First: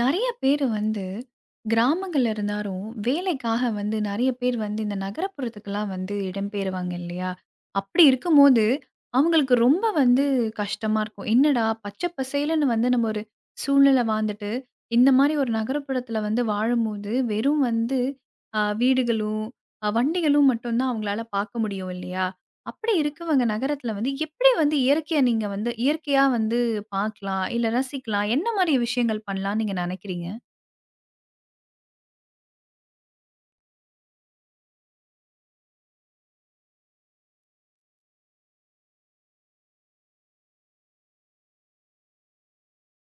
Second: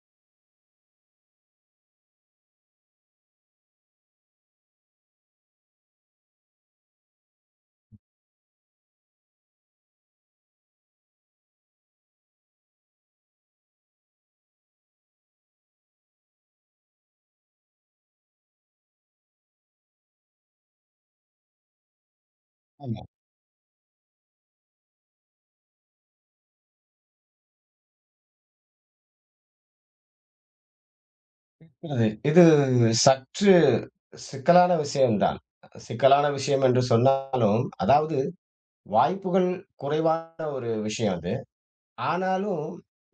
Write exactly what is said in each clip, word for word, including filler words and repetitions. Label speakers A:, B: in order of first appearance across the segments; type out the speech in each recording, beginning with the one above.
A: நெறைய பேரு வந்து கிராமங்கள்ல இருந்தாலும், வேலைக்காக வந்து நெறைய பேர் வந்து இந்த நகரப்புறத்துக்குலாம் வந்து இடம்பெயருவாங்க இல்லையா? அப்படி இருக்கும்போது, அவங்களுக்கு ரொம்ப வந்து கஷ்டமா இருக்கும். என்னடா பச்சை பசேலுன்னு வந்து நம்ம ஒரு சூழ்நிலை வாழ்ந்துட்டு, இந்த மாரி ஒரு நகரப்புறத்துல வந்து வாழும்போது, வெறும் வந்து அ வீடுகளும், அ வண்டிகளும் மட்டும் தான் அவங்களால பார்க்க முடியும் இல்லையா? அப்படி
B: ஆமா.
A: இருக்கவங்க நகரத்துல வந்து எப்படி வந்து இயற்கைய நீங்க வந்து இயற்கையா வந்து பார்க்கலாம், இல்ல ரசிக்கலாம், என்ன மாரி விஷயங்கள் பண்ணலாம்னு நீங்க நெனைக்கிறீங்க?
B: புரியுது. இது சற்று சிக்கலான விஷயம்தான். சிக்கலான விஷயம் என்று சொன்னாலும், அதாவது வாய்ப்புகள் குறைவான ஒரு விஷயம் அது. ஆனாலும்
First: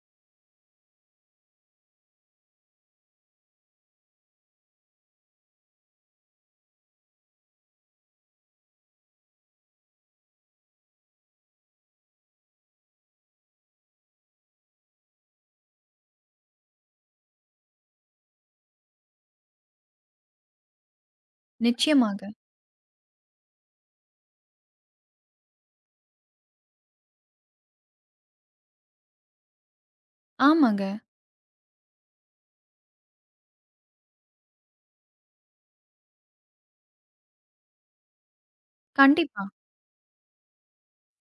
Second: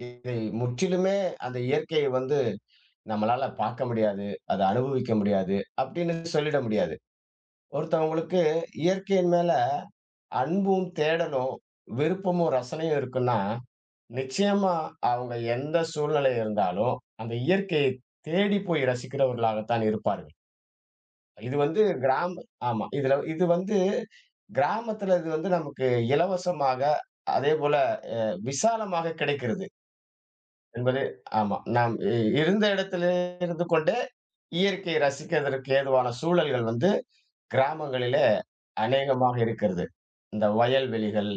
B: இதை முற்றிலுமே அந்த இயற்கையை வந்து நம்மளால பார்க்க முடியாது. அத அனுபவிக்க முடியாது அப்படின்னு சொல்லிட முடியாது. ஒருத்தவங்களுக்கு இயற்கையின் மேல அன்பும், தேடலும், விருப்பமும், ரசனையும் இருக்குன்னா, நிச்சயமா அவங்க எந்த சூழ்நிலை இருந்தாலும் அந்த இயற்கையை தேடி போய் ரசிக்கிறவர்களாகத்தான் இருப்பார்கள். இது வந்து
A: நிச்சயமாங்க.
B: கிராம ஆமா. இதுல இது வந்து கிராமத்துல இது வந்து நமக்கு இலவசமாக, அதேபோல விசாலமாக கிடைக்கிறது
A: ஆமாங்க.
B: என்பது ஆமா. நாம் இ இருந்த இடத்திலே இருந்து கொண்டே இயற்கையை ரசிக்கிறதற்கு ஏதுவான சூழல்கள் வந்து கிராமங்களிலே அநேகமாக
A: கண்டிப்பா.
B: இருக்கிறது. இந்த வயல்வெளிகள்,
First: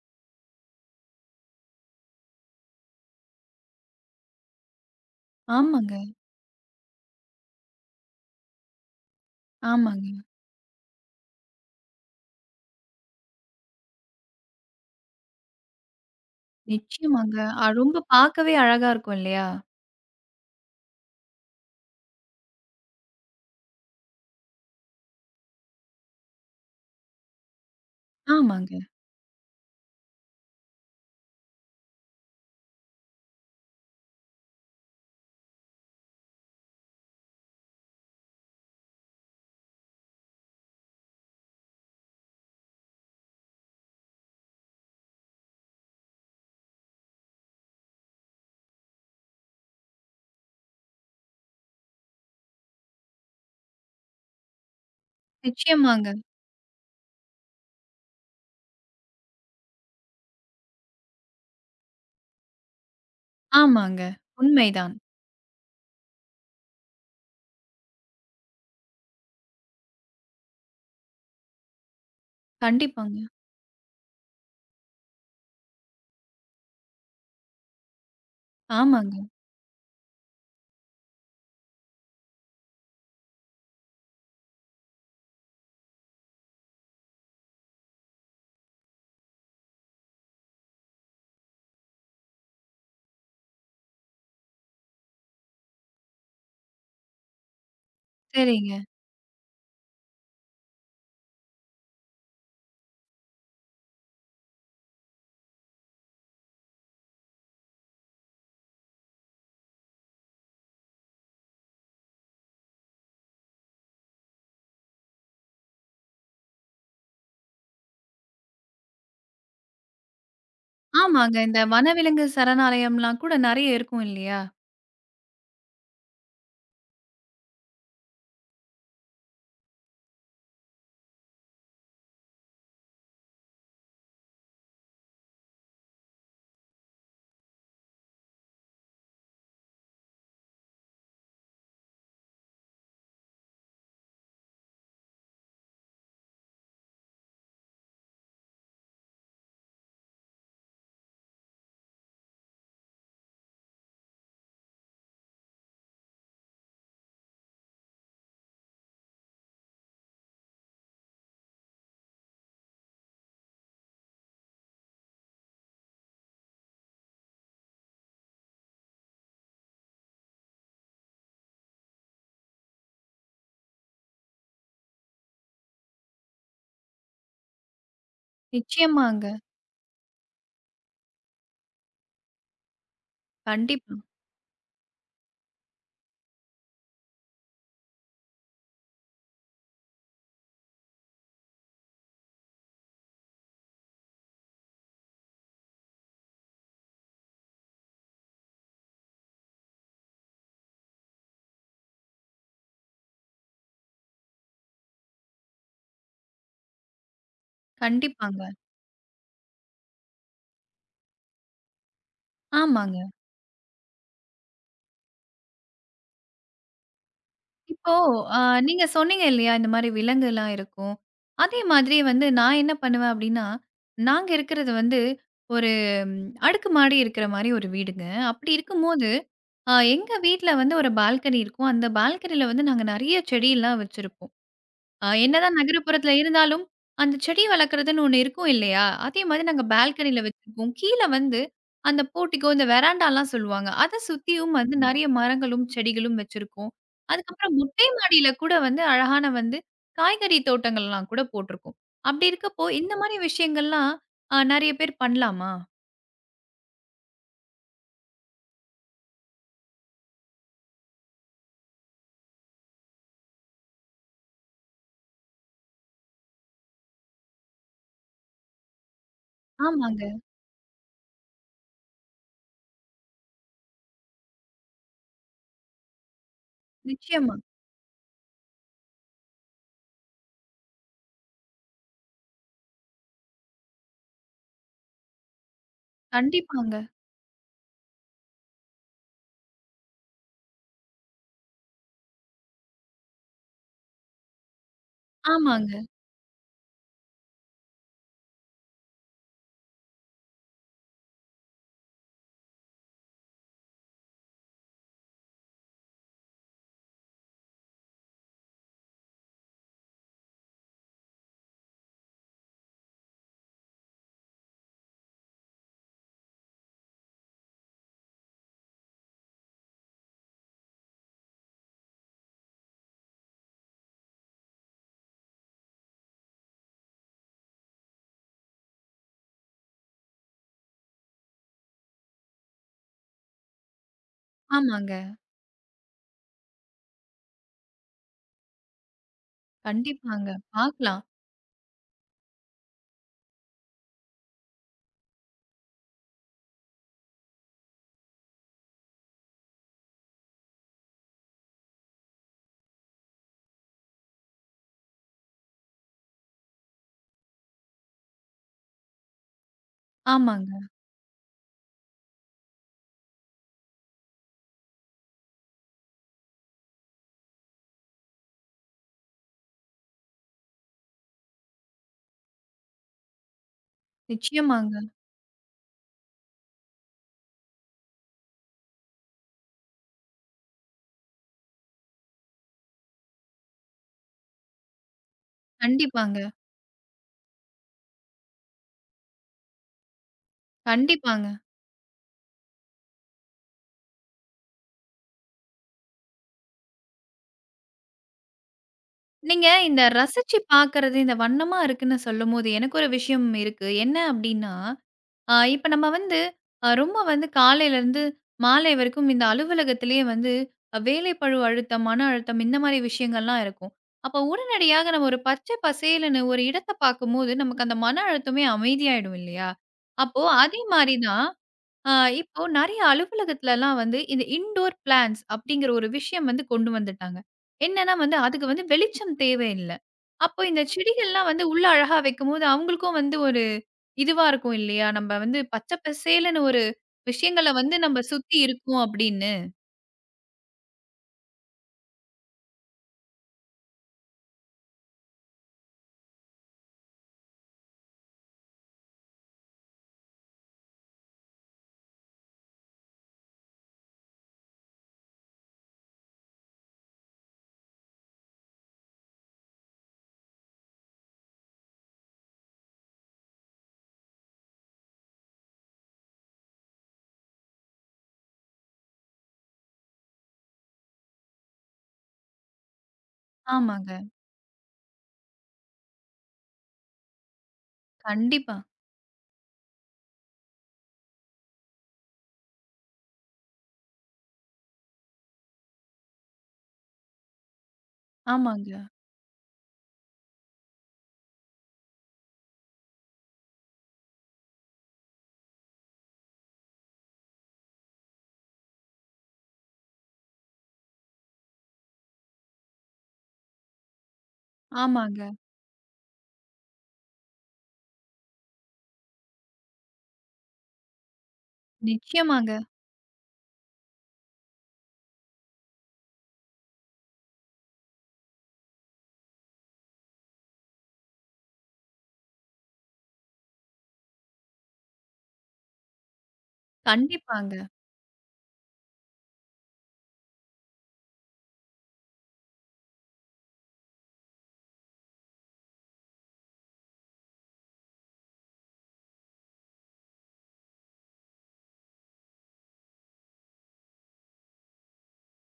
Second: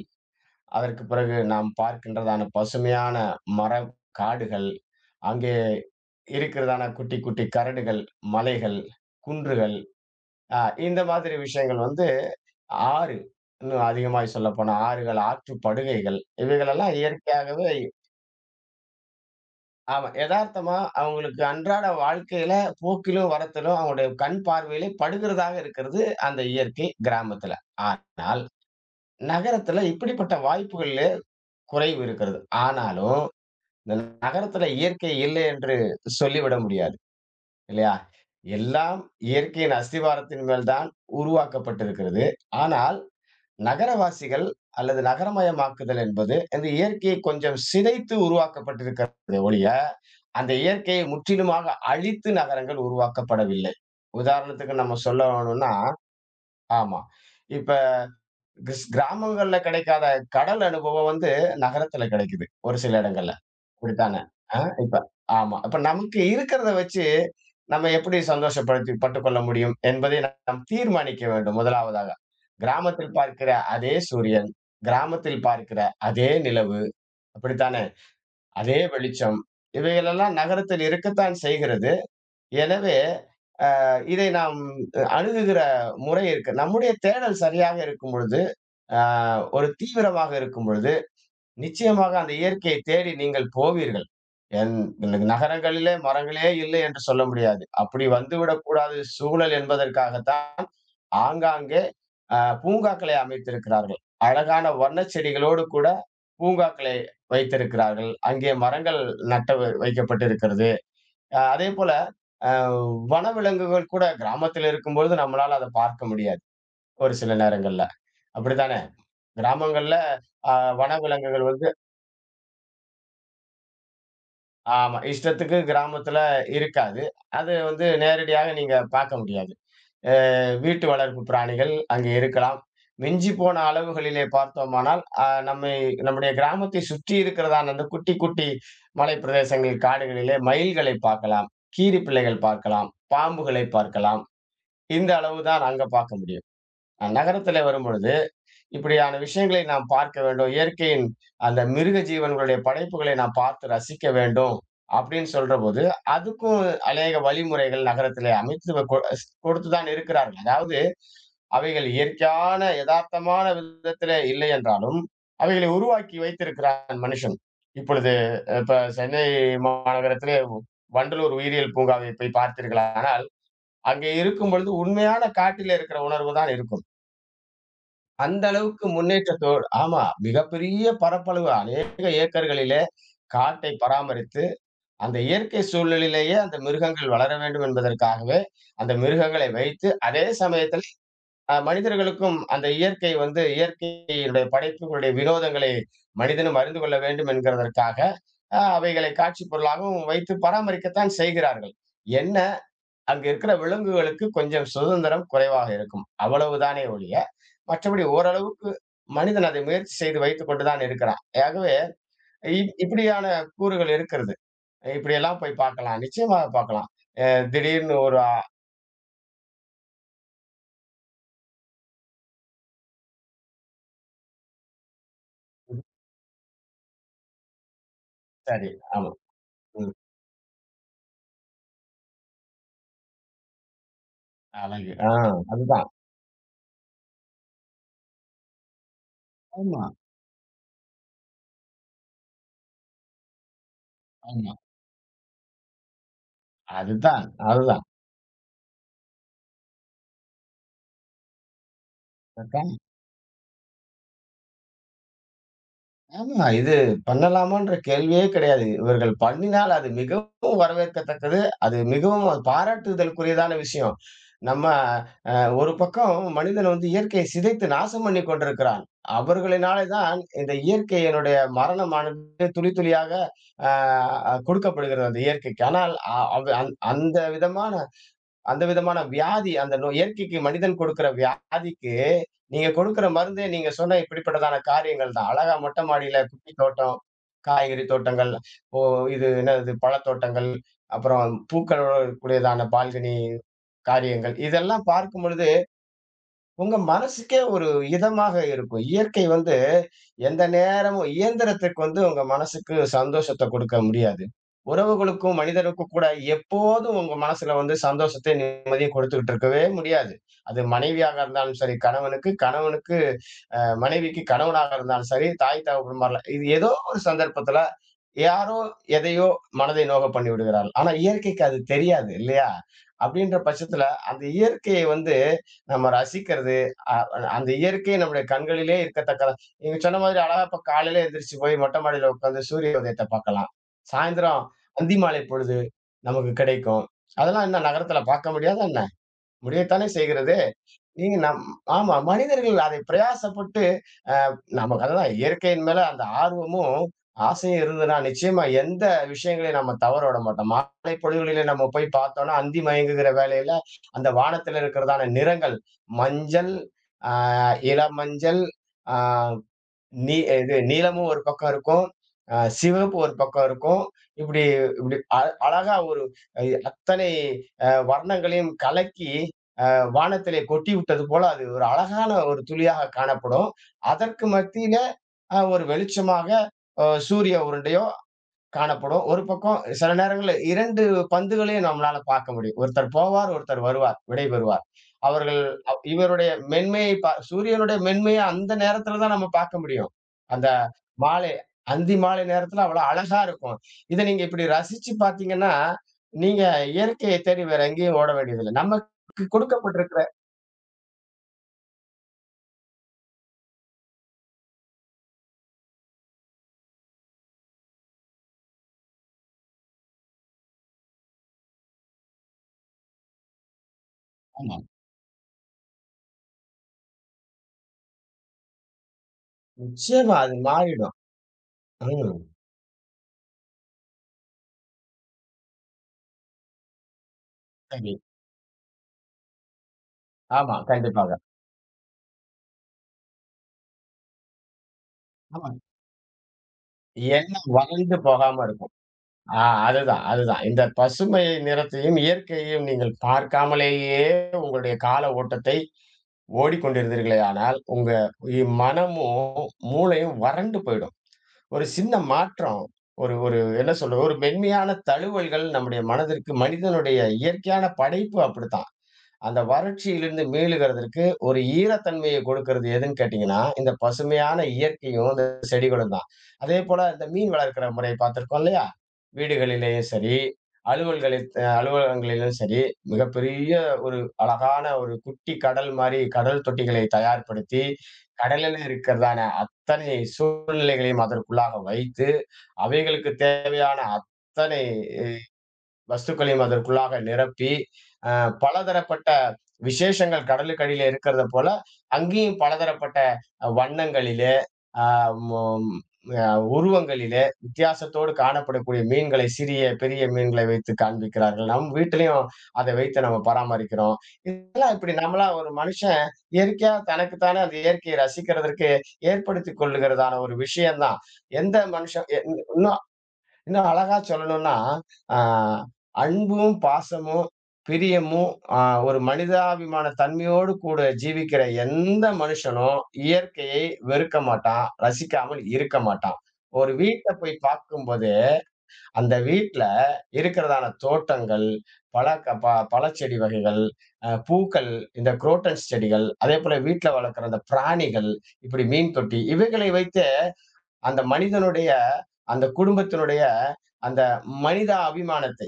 B: அதற்கு பிறகு நாம் பார்க்கின்றதான பசுமையான மரம், காடுகள், அங்கே
A: ஆமாங்க,
B: இருக்கிறதான குட்டி, குட்டி கரடுகள், மலைகள், குன்றுகள்,
A: ஆமாங்க.
B: அ இந்த மாதிரி விஷயங்கள் வந்து ஆறு. இன்னும் அதிகமாய் சொல்லப்போனா ஆறுகள், ஆற்றுப் படுகைகள் இவைகளெல்லாம்
A: நிச்சயமாங்க. அ
B: இயற்கையாகவே
A: ரொம்ப பார்க்கவே அழகா இருக்கும் இல்லையா?
B: ஆமா. எதார்த்தமா அவங்களுக்கு அன்றாட வாழ்க்கையில போக்கிலும், வரத்திலும் அவங்களுடைய கண் பார்வையிலே படுகிறதாக இருக்கிறது அந்த இயற்கை கிராமத்துல. ஆனால்
A: ஆமாங்க.
B: நகரத்துல இப்படிப்பட்ட வாய்ப்புகளிலே குறைவு இருக்கிறது. ஆனாலும் இந்த நகரத்துல இயற்கை இல்லை என்று சொல்லிவிட முடியாது. இல்லையா? எல்லாம் இயற்கையின் அஸ்திவாரத்தின் மேல் தான் உருவாக்கப்பட்டிருக்கிறது. ஆனால் நகரவாசிகள் அல்லது நகரமயமாக்குதல் என்பது இந்த இயற்கையை கொஞ்சம் சிதைத்து உருவாக்கப்பட்டிருக்கிறது ஒழிய அந்த இயற்கையை முற்றிலுமாக அழித்து நகரங்கள் உருவாக்கப்படவில்லை. உதாரணத்துக்கு நம்ம சொல்லணும்னா
A: நிச்சயமாங்க.
B: ஆமா. இப்ப கிஸ் கிராமங்கள்ல கிடைக்காத கடல் அனுபவம் வந்து நகரத்துல கிடைக்குது. ஒரு சில இடங்கள்ல.
A: ஆமாங்க.
B: அப்படித்தானே? ஆ
A: உண்மைதான்.
B: இப்ப ஆமா. இப்ப நமக்கு இருக்கிறத வச்சு நம்ம எப்படி சந்தோஷப்படுத்தி பட்டுக்கொள்ள முடியும் என்பதை நா- நாம் தீர்மானிக்க வேண்டும் முதலாவதாக. கிராமத்தில்
A: கண்டிப்பாங்க.
B: பார்க்கிற அதே சூரியன், கிராமத்தில் பார்க்கிற அதே நிலவு, அப்படித்தானே? அதே
A: ஆமாங்க.
B: வெளிச்சம் இவைகளெல்லாம் நகரத்தில் இருக்கத்தான் செய்கிறது. எனவே இதை நாம் அணுகுகிற முறை இருக்கு. நம்முடைய தேடல் சரியாக இருக்கும் பொழுது, அ ஒரு தீவிரமாக இருக்கும் பொழுது, நிச்சயமாக அந்த இயற்கையை தேடி நீங்கள் போவீர்கள். என் நகரங்களிலே மரங்களே இல்லை என்று சொல்ல முடியாது. அப்படி
A: சரிங்க.
B: வந்துவிடக்கூடாது சூழல் என்பதற்காகத்தான் ஆங்காங்கே அ பூங்காக்களை அமைத்திருக்கிறார்கள். அழகான வண்ணச் செடிகளோடு கூட பூங்காக்களை வைத்திருக்கிறார்கள். அங்கே மரங்கள் நட்டு வைக்கப்பட்டிருக்கிறது. அ அதேபோல, அ வனவிலங்குகள் கூட கிராமத்தில இருக்கும்பொழுது நம்மளால அத பார்க்க முடியாது. ஒரு சில நேரங்கள்ல. அப்படித்தானே? கிராமங்கள்ல அ
A: ஆமாங்க.
B: வனவிலங்குகள்
A: இந்த
B: வந்து
A: வனவிலங்கு சரணாலயம்லாம் கூட நெறைய இருக்கும் இல்லையா?
B: ஆமா. இஷ்டத்துக்கு கிராமத்தில இருக்காது. அது வந்து நேரடியாக நீங்க பார்க்க முடியாது. அ வீட்டு வளர்ப்பு பிராணிகள் அங்கே இருக்கலாம். மிஞ்சி போன அளவுகளிலே பார்த்தோமானால், அ நம்மை நம்முடைய கிராமத்தை சுற்றி இருக்கிறதான அந்த குட்டி, குட்டி மலை பிரதேசங்கள், காடுகளிலே மயில்களை பார்க்கலாம். கீரிப்பிள்ளைகள் பார்க்கலாம். பாம்புகளை பார்க்கலாம். இந்த அளவு தான் அங்க பார்க்க முடியும். நகரத்திலே வரும்பொழுது, இப்படியான விஷயங்களை நாம் பார்க்க வேண்டும். இயற்கையின் அந்த மிருக ஜீவன்களுடைய படைப்புகளை நாம் பார்த்து ரசிக்க வேண்டும். அப்படின்னு சொல்றபோது, அதுக்கும் அநேக வழிமுறைகள் நகரத்திலே அமைத்து கொ ஸ் கொடுத்து தான் இருக்கிறார்கள். அதாவது, அவைகள் இயற்கையான எதார்த்தமான விதத்திலே இல்லை என்றாலும், அவைகளை உருவாக்கி வைத்திருக்கிறான் மனுஷன். இப்பொழுது இப்ப சென்னை மாநகரத்திலே வண்டலூர் உயிரியல் பூங்காவை போய் பார்த்தீர்களானால், அங்கே இருக்கும் பொழுது உண்மையான காட்டில இருக்கிற உணர்வு தான் இருக்கும். அந்த அளவுக்கு
A: நிச்சயமாங்க.
B: முன்னேற்றத்தோடு ஆமா. மிகப்பெரிய பரப்பளவு அநேக ஏக்கர்களிலே காட்டை
A: கண்டிப்பா,
B: பராமரித்து, அந்த இயற்கை சூழலிலேயே அந்த மிருகங்கள் வளர வேண்டும் என்பதற்காகவே, அந்த மிருகங்களை வைத்து அதே சமயத்தில் அ மனிதர்களுக்கும் அந்த இயற்கை வந்து இயற்கையினுடைய படைப்புகளுடைய வினோதங்களை மனிதனும் அறிந்து கொள்ள வேண்டும் என்கிறதற்காக, அ அவைகளை காட்சி பொருளாகவும் வைத்து பராமரிக்கத்தான் செய்கிறார்கள். என்ன அங்க இருக்கிற விலங்குகளுக்கு கொஞ்சம் சுதந்திரம் குறைவாக இருக்கும். அவ்வளவுதானே ஒழிய, மற்றபடி
A: கண்டிப்பாங்க.
B: ஓரளவுக்கு மனிதன் அதை முயற்சி செய்து வைத்துக் கொண்டு தான் இருக்கிறான். ஆகவே இ
A: ஆமாங்க.
B: இப்படியான கூறுகள் இருக்கிறது. இப்படியெல்லாம் போய் பார்க்கலாம். நிச்சயமாக பார்க்கலாம். அ
A: இப்போ
B: திடீர்னு ஒரு அ
A: அ நீங்க சொன்னீங்க இல்லையா? இந்த மாரி விலங்குலாம் இருக்கும். அதே மாதிரி வந்து நான் என்ன பண்ணுவேன் அப்டின்னா, நாங்க இருக்கிறது வந்து ஒரு அடுக்குமாடி இருக்கிற மாரி ஒரு வீடுங்க. அப்படி
B: சரி.
A: இருக்கும்போது,
B: ஆமா.
A: அ
B: ம்.
A: எங்க வீட்ல வந்து ஒரு பால்கனி இருக்கும். அந்த பால்கனில வந்து நாங்க நெறைய செடியெல்லாம் வச்சிருப்போம்.
B: அழகு.
A: அ
B: ஆ
A: என்னதான்
B: அதுதான்.
A: நகரப்புறத்துல இருந்தாலும், அந்த செடி வளர்க்குறதுன்னு ஒண்ணு இருக்கும் இல்லையா? அதே மாதிரி நாங்க
B: ஆமா,
A: பால்கனில வச்சிருக்கோம். கீழ வந்து அந்த போர்டிகோ, இந்த வெராண்டாலாம் சொல்லுவாங்க. அத
B: ஆமா.
A: சுத்தியும் வந்து நெறைய மரங்களும், செடிகளும் வச்சிருக்கோம்.
B: அதுதான்,
A: அதுக்கப்புறம்
B: அதுதான்.
A: மொட்டை மாடியில கூட வந்து அழகான வந்து காய்கறி தோட்டங்கள்லாம் கூட போட்டிருக்கோம். அப்படி இருக்கப்போ, இந்த மாரி விஷயங்கள்லாம் அ நெறைய பேர் பண்ணலாமா?
B: ஆமா. இது பண்ணலாமான்ற கேள்வியே கிடையாது. இவர்கள் பண்ணினால் அது மிகவும் வரவேற்கத்தக்கது. அது மிகவும் அது பாராட்டுதலுக்குரியதான விஷயம். நம்ம அ ஒரு பக்கம் மனிதன் வந்து இயற்கையை சிதைத்து நாசம் பண்ணிக் கொண்டிருக்கிறான். அவர்களினாலே
A: ஆமாங்க.
B: தான் இந்த இயற்கையினுடைய மரணமானது துளி துளியாக அ கொடுக்கப்படுகிறது அந்த இயற்கைக்கு. ஆனால் அ அவ் அந் அந்த
A: நிச்சயமா.
B: விதமான அந்த விதமான வியாதி, அந்த நோய் இயற்கைக்கு மனிதன் கொடுக்கிற வியாதிக்கு, நீங்க கொடுக்கிற மருந்தே நீங்க சொன்ன இப்படிப்பட்டதான காரியங்கள் தான். அழகா மொட்டை மாடியில குட்டி
A: கண்டிப்பாங்க.
B: தோட்டம், காய்கறி தோட்டங்கள், ஓ இது என்னது பழத்தோட்டங்கள், அப்புறம் பூக்களோட கூடியதான பால்கனி காரியங்கள். இதெல்லாம் பார்க்கும் பொழுது
A: ஆமாங்க,
B: உங்க மனசுக்கே ஒரு இதமாக இருக்கும். இயற்கை வந்து எந்த நேரமும் இயந்திரத்துக்கு வந்து உங்க மனசுக்கு சந்தோஷத்த கொடுக்க முடியாது. உறவுகளுக்கும், மனிதனுக்கும் கூட எப்போதும் உங்க மனசுல வந்து சந்தோஷத்தையும், நிம்மதியும் குடுத்துக்கிட்டு இருக்கவே முடியாது. அது மனைவியாக இருந்தாலும் சரி, கணவனுக்கு கணவனுக்கு அ மனைவிக்கு கணவனாக இருந்தாலும் சரி, தாய் தகப்பன்மார்ல இது ஏதோ ஒரு சந்தர்ப்பத்துல யாரோ எதையோ மனதை நோக பண்ணிவிடுகிறாள். ஆனா இயற்கைக்கு அது தெரியாது இல்லையா? அப்படின்ற பட்சத்துல அந்த இயற்கையை வந்து நம்ம ரசிக்கிறது, அ அந்த இயற்கை நம்முடைய கண்களிலே இருக்கத்தக்கதா நீங்க சொன்ன மாதிரி அழகா இப்ப காலையில எந்திரிச்சு போய் மொட்டை மாடியில உட்கார்ந்து சூரிய உதயத்த பார்க்கலாம். சாயந்தரம் அந்தி
A: ஆமாங்க.
B: மாலை பொழுது நமக்கு கிடைக்கும். அதெல்லாம் என்ன நகரத்துல பார்க்க முடியாதா என்ன? முடியத்தானே செய்கிறது.
A: கண்டிப்பாங்க. பார்க்கலாம்.
B: நீங்க நம் ஆமா. மனிதர்கள் அதை பிரயாசப்பட்டு, அ நமக்கு அதுதான் இயற்கையின் மேல அந்த ஆர்வமும், ஆசையும் இருந்ததுன்னா, நிச்சயமா எந்த விஷயங்களையும் நம்ம தவற விட மாட்டோம். மாலை பொழுதுகளிலே நம்ம போய் பார்த்தோம்னா, அந்தி மயங்குகிற வேளையில, அந்த வானத்தில இருக்கிறதான நிறங்கள், மஞ்சள், அ இளம் மஞ்சள், அ நீ
A: ஆமாங்க.
B: இது நீலமும் ஒரு பக்கம் இருக்கும். அ சிவப்பு ஒரு பக்கம் இருக்கும். இப்படி இப்படி அ அழகா ஒரு அ அத்தனை அ வர்ணங்களையும் கலக்கி வானத்திலே கொட்டி விட்டது போல அது ஒரு அழகான ஒரு துளியாக காணப்படும். அதற்கு
A: நிச்சயமாங்க.
B: மத்தியில அ ஒரு வெளிச்சமாக அ சூரிய உருண்டையோ காணப்படும். ஒரு பக்கம் சில நேரங்கள்ல இரண்டு பந்துகளையும் நம்மளால பார்க்க முடியும். ஒருத்தர் போவார், ஒருத்தர் வருவார், விடைபெறுவார். அவர்கள் அவ்
A: கண்டிப்பாங்க,
B: இவருடைய மென்மையை பா சூரியனுடைய மென்மைய அந்த நேரத்தில தான் நம்ம பார்க்க முடியும். அந்த
A: கண்டிப்பாங்க.
B: மாலை அந்தி மாலை நேரத்தில அவ்வளோ அழகா இருக்கும். இத நீங்க இப்படி ரசிச்சு பார்த்தீங்கன்னா, நீங்க இயற்கையை தேடி வேற எங்கேயும் ஓட வேண்டியதில்ல. நமக்கு
A: நீங்க இந்த
B: கொடுக்கப்பட்டிருக்கிற
A: ரசிச்சு பார்க்கறது, இந்த வண்ணமா இருக்குன்னு சொல்லும்போது, எனக்கு ஒரு விஷயம் இருக்கு. என்ன அப்டின்னா, அ இப்ப நம்ம வந்து அ ரொம்ப வந்து காலையிலருந்து மாலை வரைக்கும் இந்த அலுவலகத்திலேயே வந்து ஆஹ் வேலைப்பழு அழுத்தம், மன அழுத்தம் இந்த மாரி விஷயங்கள்லாம் இருக்கும். அப்போ
B: ஆமா.
A: உடனடியாக நம்ம ஒரு பச்சை பசேல்ன்னு ஒரு இடத்த பார்க்கும்போது, நமக்கு அந்த மன அழுத்தமே அமைதியாயிடும் இல்லையா?
B: நிச்சயமா
A: அப்போ
B: அது
A: அதே
B: மாறிடும்.
A: மாரி தான் ஆ,
B: ம்.
A: இப்போ நெறைய அலுவலகத்துலலாம் வந்து இந்த இன்டோர் பிளான்ட்ஸ் அப்படிங்கிற ஒரு விஷயம் வந்து கொண்டு வந்துட்டாங்க.
B: சரி.
A: என்னன்னா வந்து அதுக்கு வந்து வெளிச்சம் தேவையில்ல. அப்போ
B: ஆமா,
A: இந்த
B: கண்டிப்பாக.
A: செடிகள்லாம் வந்து உள்ள அழகா வைக்கும்போது அவங்களுக்கும் வந்து ஒரு இதுவா இருக்கும் இல்லையா? நம்ம வந்து
B: ஆமா.
A: பச்சை பசேலுன்னு ஒரு
B: எண்ணம்
A: விஷயங்கள வந்து
B: வறண்டு
A: நம்ம சுத்தி
B: போகாம இருக்கும்.
A: இருக்கோம் அப்படின்னு.
B: ஆ அதுதான், அதுதான். இந்த பசுமை நிறத்தையும், இயற்கையையும் நீங்கள் பார்க்காமலேயே உங்களுடைய கால ஓட்டத்தை ஓடிக்கொண்டிருந்தீர்களேயானால், உங்க இ மனமும், மூளையும் வறண்டு போயிடும். ஒரு சின்ன மாற்றம், ஒரு ஒரு என்ன சொல்றது? ஒரு மென்மையான தழுவல்கள் நம்முடைய மனதிற்கு மனிதனுடைய இயற்கையான படைப்பு அப்படித்தான். அந்த வறட்சியிலிருந்து மீளுகிறதற்கு ஒரு ஈரத்தன்மையை கொடுக்கிறது எதுன்னு கேட்டீங்கன்னா, இந்த பசுமையான இயற்கையும், இந்த செடிகளும் தான். அதேபோல இந்த மீன் வளர்க்கிற முறைய பார்த்திருக்கோம் இல்லையா? வீடுகளிலேயும் சரி, அலுவல்களில் அ அலுவலகங்களிலும் சரி, மிகப்பெரிய
A: ஆமாங்க.
B: ஒரு அழகான ஒரு குட்டி கடல் மாரி கடல் தொட்டிகளை தயார்படுத்தி,
A: கண்டிப்பா.
B: கடலில இருக்கிறதான அத்தனை சூழ்நிலைகளையும் அதற்குள்ளாக வைத்து, அவைகளுக்கு தேவையான அத்தனை இ வஸ்துக்களையும் அதற்குள்ளாக நிரப்பி அஹ்
A: ஆமாங்க,
B: பலதரப்பட்ட விசேஷங்கள் கடலுக்கடியில இருக்கிறத போல அங்கேயும் பலதரப்பட்ட வண்ணங்களிலே ஆஹ் மொ- ஆஹ் உருவங்களிலே வித்தியாசத்தோடு காணப்படக்கூடிய மீன்களை சிறிய பெரிய மீன்களை வைத்து காண்பிக்கிறார்கள் நம் வீட்டிலையும் அதை வைத்து நம்ம பராமரிக்கிறோம் இதெல்லாம் இப்படி
A: ஆமாங்க.
B: நம்மளா ஒரு மனுஷன் இயற்கையா தனக்குத்தானே அந்த இயற்கையை ரசிக்கிறதற்கு ஏற்படுத்தி கொள்ளுகிறதான ஒரு விஷயம்தான் எந்த மனுஷன் எ-
A: நிச்சயமாங்க.
B: இன்னும் இன்னும் அழகா சொல்லணும்னா, ஆ அன்பும், பாசமும், பிரியமும், ஆ ஒரு மனிதாபிமான தன்மையோடு கூட ஜீவிக்கிற எந்த மனுஷனும் இயற்கையை வெறுக்க மாட்டான், ரசிக்காமல் இருக்க மாட்டான். ஒரு வீட்ட போய்
A: கண்டிப்பாங்க.
B: பார்க்கும்போது, அந்த வீட்ல இருக்கிறதான தோட்டங்கள், பல க ப பழச்செடி வகைகள், அ பூக்கள், இந்த குரோட்டன்ஸ் செடிகள், அதேபோல வீட்ல வளர்க்கிற அந்த பிராணிகள், இப்படி மீன் தொட்டி இவைகளை வைத்து அந்த மனிதனுடைய அந்த குடும்பத்தினுடைய அந்த மனித அபிமானத்தை,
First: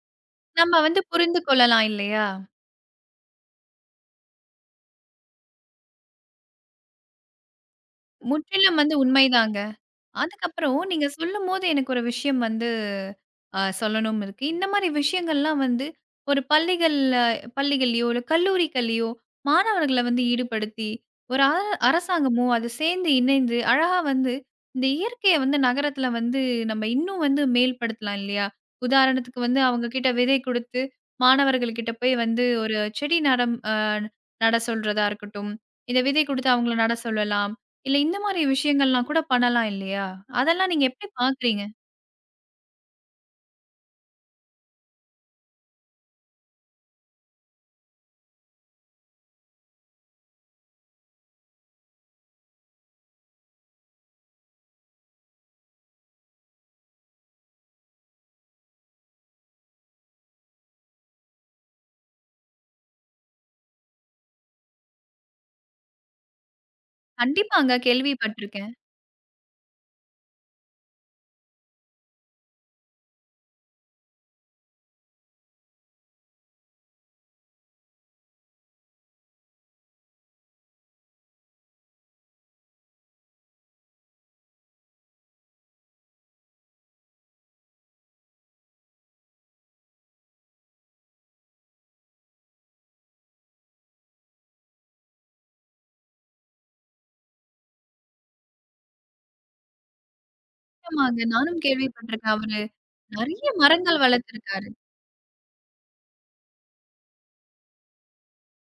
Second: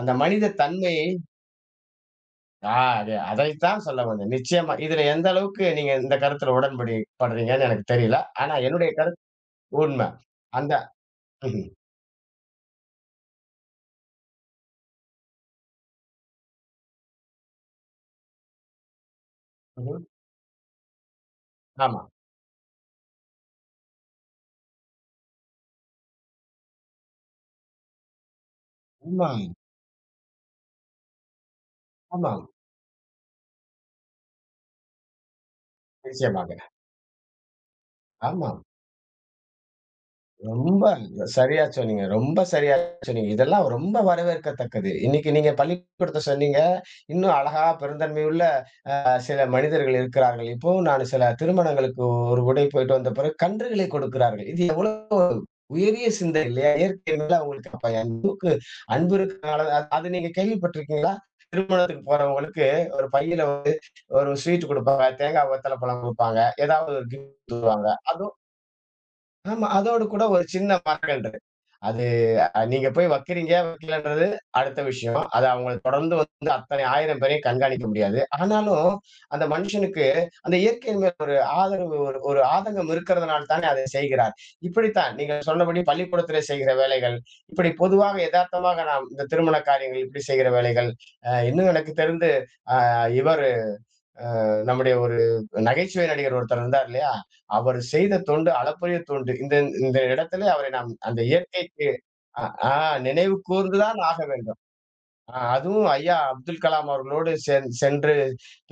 B: அந்த மனித
A: நம்ம வந்து
B: தன்மையை
A: புரிந்து கொள்ளலாம் இல்லையா?
B: ஆ அது அதைத்தான் சொல்ல வந்தேன். நிச்சயமா. இதுல எந்த அளவுக்கு நீங்க இந்த கருத்துல உடன்படி படுறீங்கன்னு எனக்கு தெரியல. ஆனா
A: முற்றிலும்
B: என்னுடைய
A: வந்து
B: கருத்து
A: உண்மைதாங்க.
B: உண்ம. அந்த
A: அதுக்கப்புறம் நீங்க சொல்லும்போது
B: ம்ஹ்ம்,
A: எனக்கு ஒரு விஷயம் வந்து அ சொல்லணும் இருக்கு. இந்த மாரி விஷயங்கள்லாம் வந்து ஒரு பள்ளிகள்ல பள்ளிகள்லயோ, இல்ல கல்லூரிகள்லயோ மாணவர்கள
B: ம்ஹ்ம்.
A: வந்து ஈடுபடுத்தி, ஒரு அர
B: ஆமா,
A: அரசாங்கமும் அது சேர்ந்து இணைந்து அழகா வந்து இந்த இயற்கைய வந்து நகரத்துல வந்து நம்ம இன்னும் வந்து மேல்படுத்தலாம் இல்லையா?
B: ஆமா,
A: உதாரணத்துக்கு வந்து அவங்க கிட்ட விதை குடுத்து, மாணவர்கள் கிட்ட போய்
B: ஆமாம்.
A: வந்து ஒரு செடி நடம் அ நட சொல்றதா இருக்கட்டும். இந்த விதை குடுத்து
B: நிச்சயமாக.
A: அவங்கள நட சொல்லலாம். இல்ல இந்த மாரி
B: ஆமாம்.
A: விஷயங்கள்லாம் கூட பண்ணலாம் இல்லையா? அதெல்லாம்
B: ரொம்ப
A: நீங்க எப்படி
B: சரியா
A: பார்க்குறீங்க?
B: சொன்னீங்க. ரொம்ப சரியா சொன்னீங்க. இதெல்லாம் ரொம்ப வரவேற்கத்தக்கது. இன்னைக்கு நீங்க பள்ளிக்கூடத்த சொன்னீங்க. இன்னும் அழகா பெருந்தன்மையுள்ள சில மனிதர்கள் இருக்கிறார்கள். இப்பவும் நான் சில திருமணங்களுக்கு ஒரு முறை போயிட்டு வந்த பிறகு கன்றுகளை கொடுக்கிறார்கள். இது எவ்வளவு உயரிய சிந்தை இல்லையா? இயற்கை மேல அவங்களுக்கு அப்ப அன்புக்கு அன்பு இருக்கனால அது அது நீங்க கேள்விப்பட்டிருக்கீங்களா? திருமணத்துக்கு போறவங்களுக்கு ஒரு பையில வந்து ஒரு ஸ்வீட் குடுப்பாங்க. தேங்காய், வெத்தல பழம் குடுப்பாங்க. ஏதாவது ஒரு கிஃப்ட்
A: கண்டிப்பாங்க
B: தருவாங்க. அது
A: கேள்விப்பட்டுருக்கேன்.
B: ஆமா. அதோடு கூட ஒரு சின்ன மரக்கன்று. அது அ நீங்க போய் வைக்கிறீங்க, வைக்கலன்றது அடுத்த விஷயம். அது அவங்கள தொடர்ந்து வந்து அத்தனை ஆயிரம் பேரையும் கண்காணிக்க முடியாது. ஆனாலும், அந்த மனுஷனுக்கு அந்த இயற்கையின் மேல் ஒரு ஆதரவு ஒரு ஒரு ஆதங்கம் இருக்கிறதுனால தானே அதை செய்கிறார். இப்படித்தான் நீங்க சொன்னபடி பள்ளிக்கூடத்திலே செய்கிற வேலைகள், இப்படி பொதுவாக எதார்த்தமாக நாம் இந்த திருமண காரியங்கள் இப்படி செய்கிற வேலைகள், அ இன்னும் எனக்கு தெரிந்து அ இவர் நம்முடைய ஒரு நகைச்சுவை நடிகர் ஒருத்தர் இருந்தார் இல்லையா? அவர் செய்த தொண்டு அளப்பரிய தொண்டு. இந்த இந்த இடத்திலே அவரை நாம் அந்த
A: நிச்சயமாங்க. நானும்
B: இயற்கைக்கு
A: கேள்விப்பட்டுருக்கேன்.
B: அ
A: அவரு
B: ஆ நினைவு
A: நெறைய
B: கூர்ந்து தான்
A: மரங்கள்
B: ஆக வேண்டும்.
A: வளர்த்திருக்காரு.
B: ஆ அதுவும் ஐயா அப்துல் கலாம் அவர்களோடு சென் சென்று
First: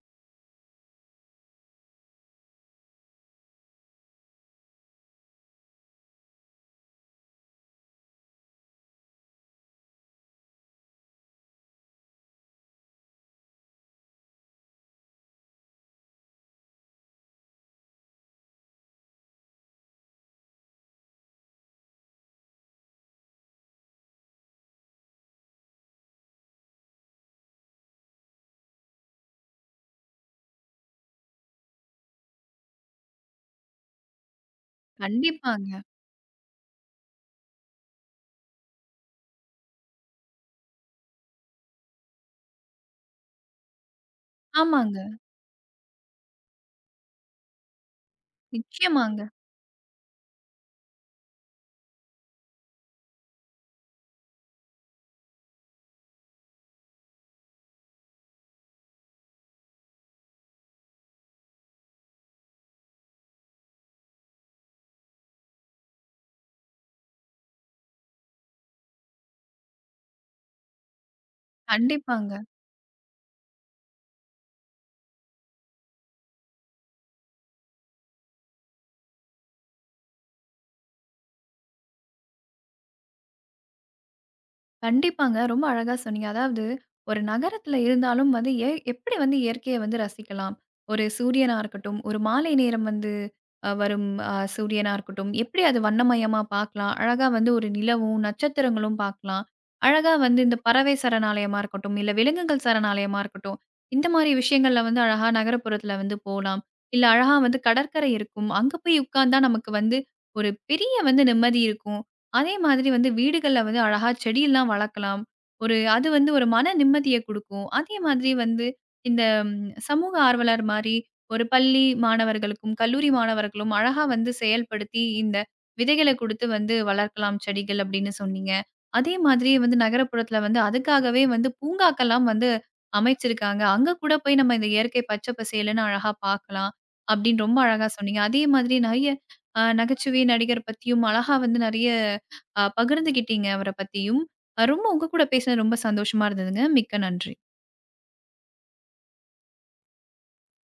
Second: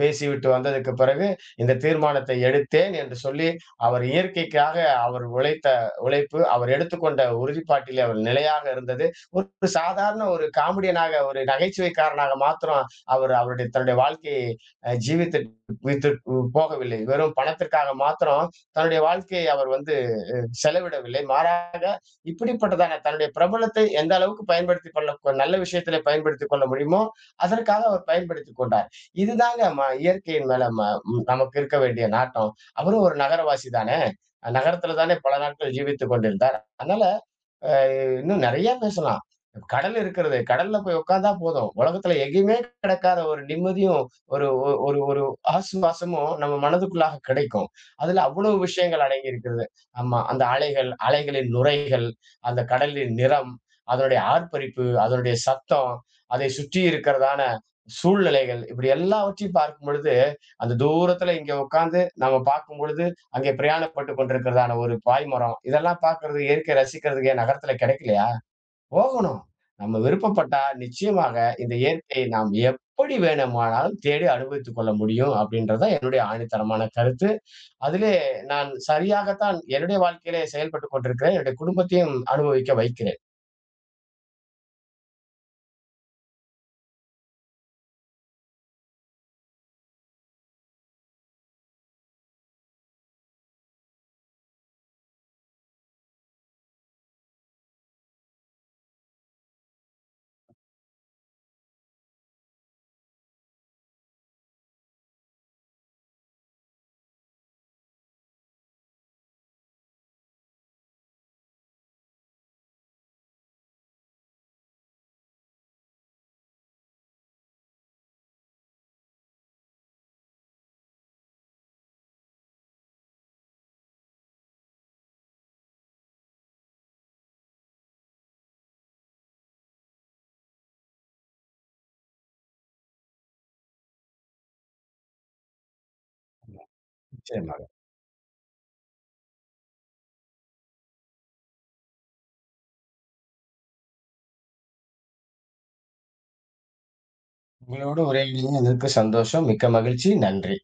B: பேசிவிட்டு வந்ததற்கு பிறகு, இந்த தீர்மானத்தை எடுத்தேன் என்று சொல்லி, அவர் இயற்கைக்காக அவர் உழைத்த உழைப்பு, அவர் எடுத்துக்கொண்ட உறுதிப்பாட்டிலே அவர் நிலையாக இருந்தது. ஒரு ஒரு சாதாரண ஒரு காமெடியனாக, ஒரு நகைச்சுவைக்காரனாக மாத்திரம் அவர் அவருடைய தன்னுடைய வாழ்க்கையை அ ஜீவித்து வித்து போகவில்லை. வெறும் பணத்திற்காக மாத்திரம் தன்னுடைய வாழ்க்கையை அவர் வந்து செலவிடவில்லை மாறாக இப்படிப்பட்டதான தன்னுடைய பிரபலத்தை எந்த அளவுக்கு பயன்படுத்தி கொள்ள நல்ல விஷயத்துல பயன்படுத்தி கொள்ள முடியுமோ அதற்காக அவர் பயன்படுத்தி கொண்டார் இதுதாங்க ம- இயற்கையின் மேல ம- ம், நமக்கு இருக்க வேண்டிய நாட்டம் அவரும் ஒரு நகரவாசி தானே நகரத்துல தானே பல நாட்கள்
A: கண்டிப்பாங்க.
B: ஜீவித்துக் கொண்டிருந்தார் அதனால அ இன்னும் நெறைய பேசலாம். கடல் இருக்கிறது. கடல்ல போய் உட்கார்ந்தா போதும். உலகத்துல எங்கேயுமே கிடைக்காத ஒரு நிம்மதியும், ஒரு ஒ ஒரு
A: ஆமாங்க.
B: ஒரு ஆசுவாசமும் நம்ம மனதுக்குள்ளாக கிடைக்கும். அதுல அவ்வளவு விஷயங்கள்
A: நிச்சயமாங்க.
B: அடங்கி இருக்கிறது. ஆமா. அந்த அலைகள், அலைகளின் நுரைகள், அந்த கடலின் நிறம், அதனுடைய ஆர்ப்பரிப்பு, அதனுடைய சத்தம், அதை சுற்றி இருக்கிறதான சூழ்நிலைகள், இப்படி எல்லாவற்றையும் பார்க்கும் பொழுது, அந்த தூரத்துல இங்க உட்கார்ந்து நாம பார்க்கும் பொழுது அங்கே பிரயாணப்பட்டு கொண்டிருக்கிறதான ஒரு பாய்மரம், இதெல்லாம் பார்க்கிறது, இயற்கைய ரசிக்கிறதுக்கு ஏன் நகரத்துல கிடைக்கலையா? போகணும். நம்ம விருப்பப்பட்டா நிச்சயமாக இந்த இயற்கையை
A: கண்டிப்பாங்க.
B: நாம் எப்படி வேணுமானாலும் தேடி அனுபவித்துக் கொள்ள முடியும் அப்படின்றது தான் என்னுடைய ஆணித்தனமான கருத்து. அதிலே நான் சரியாகத்தான் என்னுடைய வாழ்க்கையிலே செயல்பட்டுக் கொண்டிருக்கிறேன். என்னுடைய குடும்பத்தையும் அனுபவிக்க வைக்கிறேன்.
A: கண்டிப்பாங்க. ரொம்ப அழகா சொன்னீங்க. அதாவது ஒரு நகரத்துல இருந்தாலும் வந்து எ எப்படி வந்து இயற்கைய வந்து ரசிக்கலாம்? ஒரு சூரியனா இருக்கட்டும், ஒரு மாலை நேரம் வந்து அ வரும் அ சூரியனா இருக்கட்டும், எப்படி அது வண்ணமயமா பார்க்கலாம்? அழகா வந்து ஒரு நிலவும், நட்சத்திரங்களும் பார்க்கலாம். அழகா வந்து இந்த பறவை சரணாலயமா இருக்கட்டும், இல்ல விலங்குகள் சரணாலயமா இருக்கட்டும், இந்த மாரி விஷயங்கள்ல வந்து அழகா நகரப்புறத்துல வந்து போலாம். இல்ல அழகா வந்து கடற்கரை இருக்கும். அங்க போய் உட்கார்ந்தா நமக்கு வந்து ஒரு பெரிய வந்து நிம்மதி இருக்கும். அதே மாதிரி வந்து வீடுகள்ல வந்து அழகா செடியெல்லாம் வளர்க்கலாம். ஒரு அது வந்து ஒரு மன நிம்மதிய குடுக்கும். அதே மாதிரி வந்து இந்த ம் சமூக ஆர்வலர் மாரி ஒரு பள்ளி மாணவர்களுக்கும், கல்லூரி மாணவர்களும் அழகா வந்து செயல்படுத்தி இந்த விதைகள குடுத்து வந்து வளர்க்கலாம் செடிகள் அப்படின்னு சொன்னீங்க. அதே மாதிரி வந்து நகரப்புறத்துல வந்து அதுக்காகவே வந்து பூங்காக்கள்லாம் வந்து அமைச்சிருக்காங்க. அங்க கூட போய் நம்ம இந்த இயற்கை பச்சை பசேல்ன்னு அழகா பார்க்கலாம் அப்படின்னு ரொம்ப
B: நிச்சயமாக.
A: அழகா சொன்னீங்க. அதே மாதிரி நெறைய அ நகைச்சுவை நடிகர் பத்தியும் அழகா வந்து நெறைய அ பகிர்ந்துகிட்டீங்க அவர பத்தியும். அ ரொம்ப உங்க கூட பேசினது ரொம்ப சந்தோஷமா இருந்ததுங்க. மிக்க நன்றி.
B: உங்களோடு உரையாடியதில் எனக்கு சந்தோஷம். மிக்க மகிழ்ச்சி. நன்றி.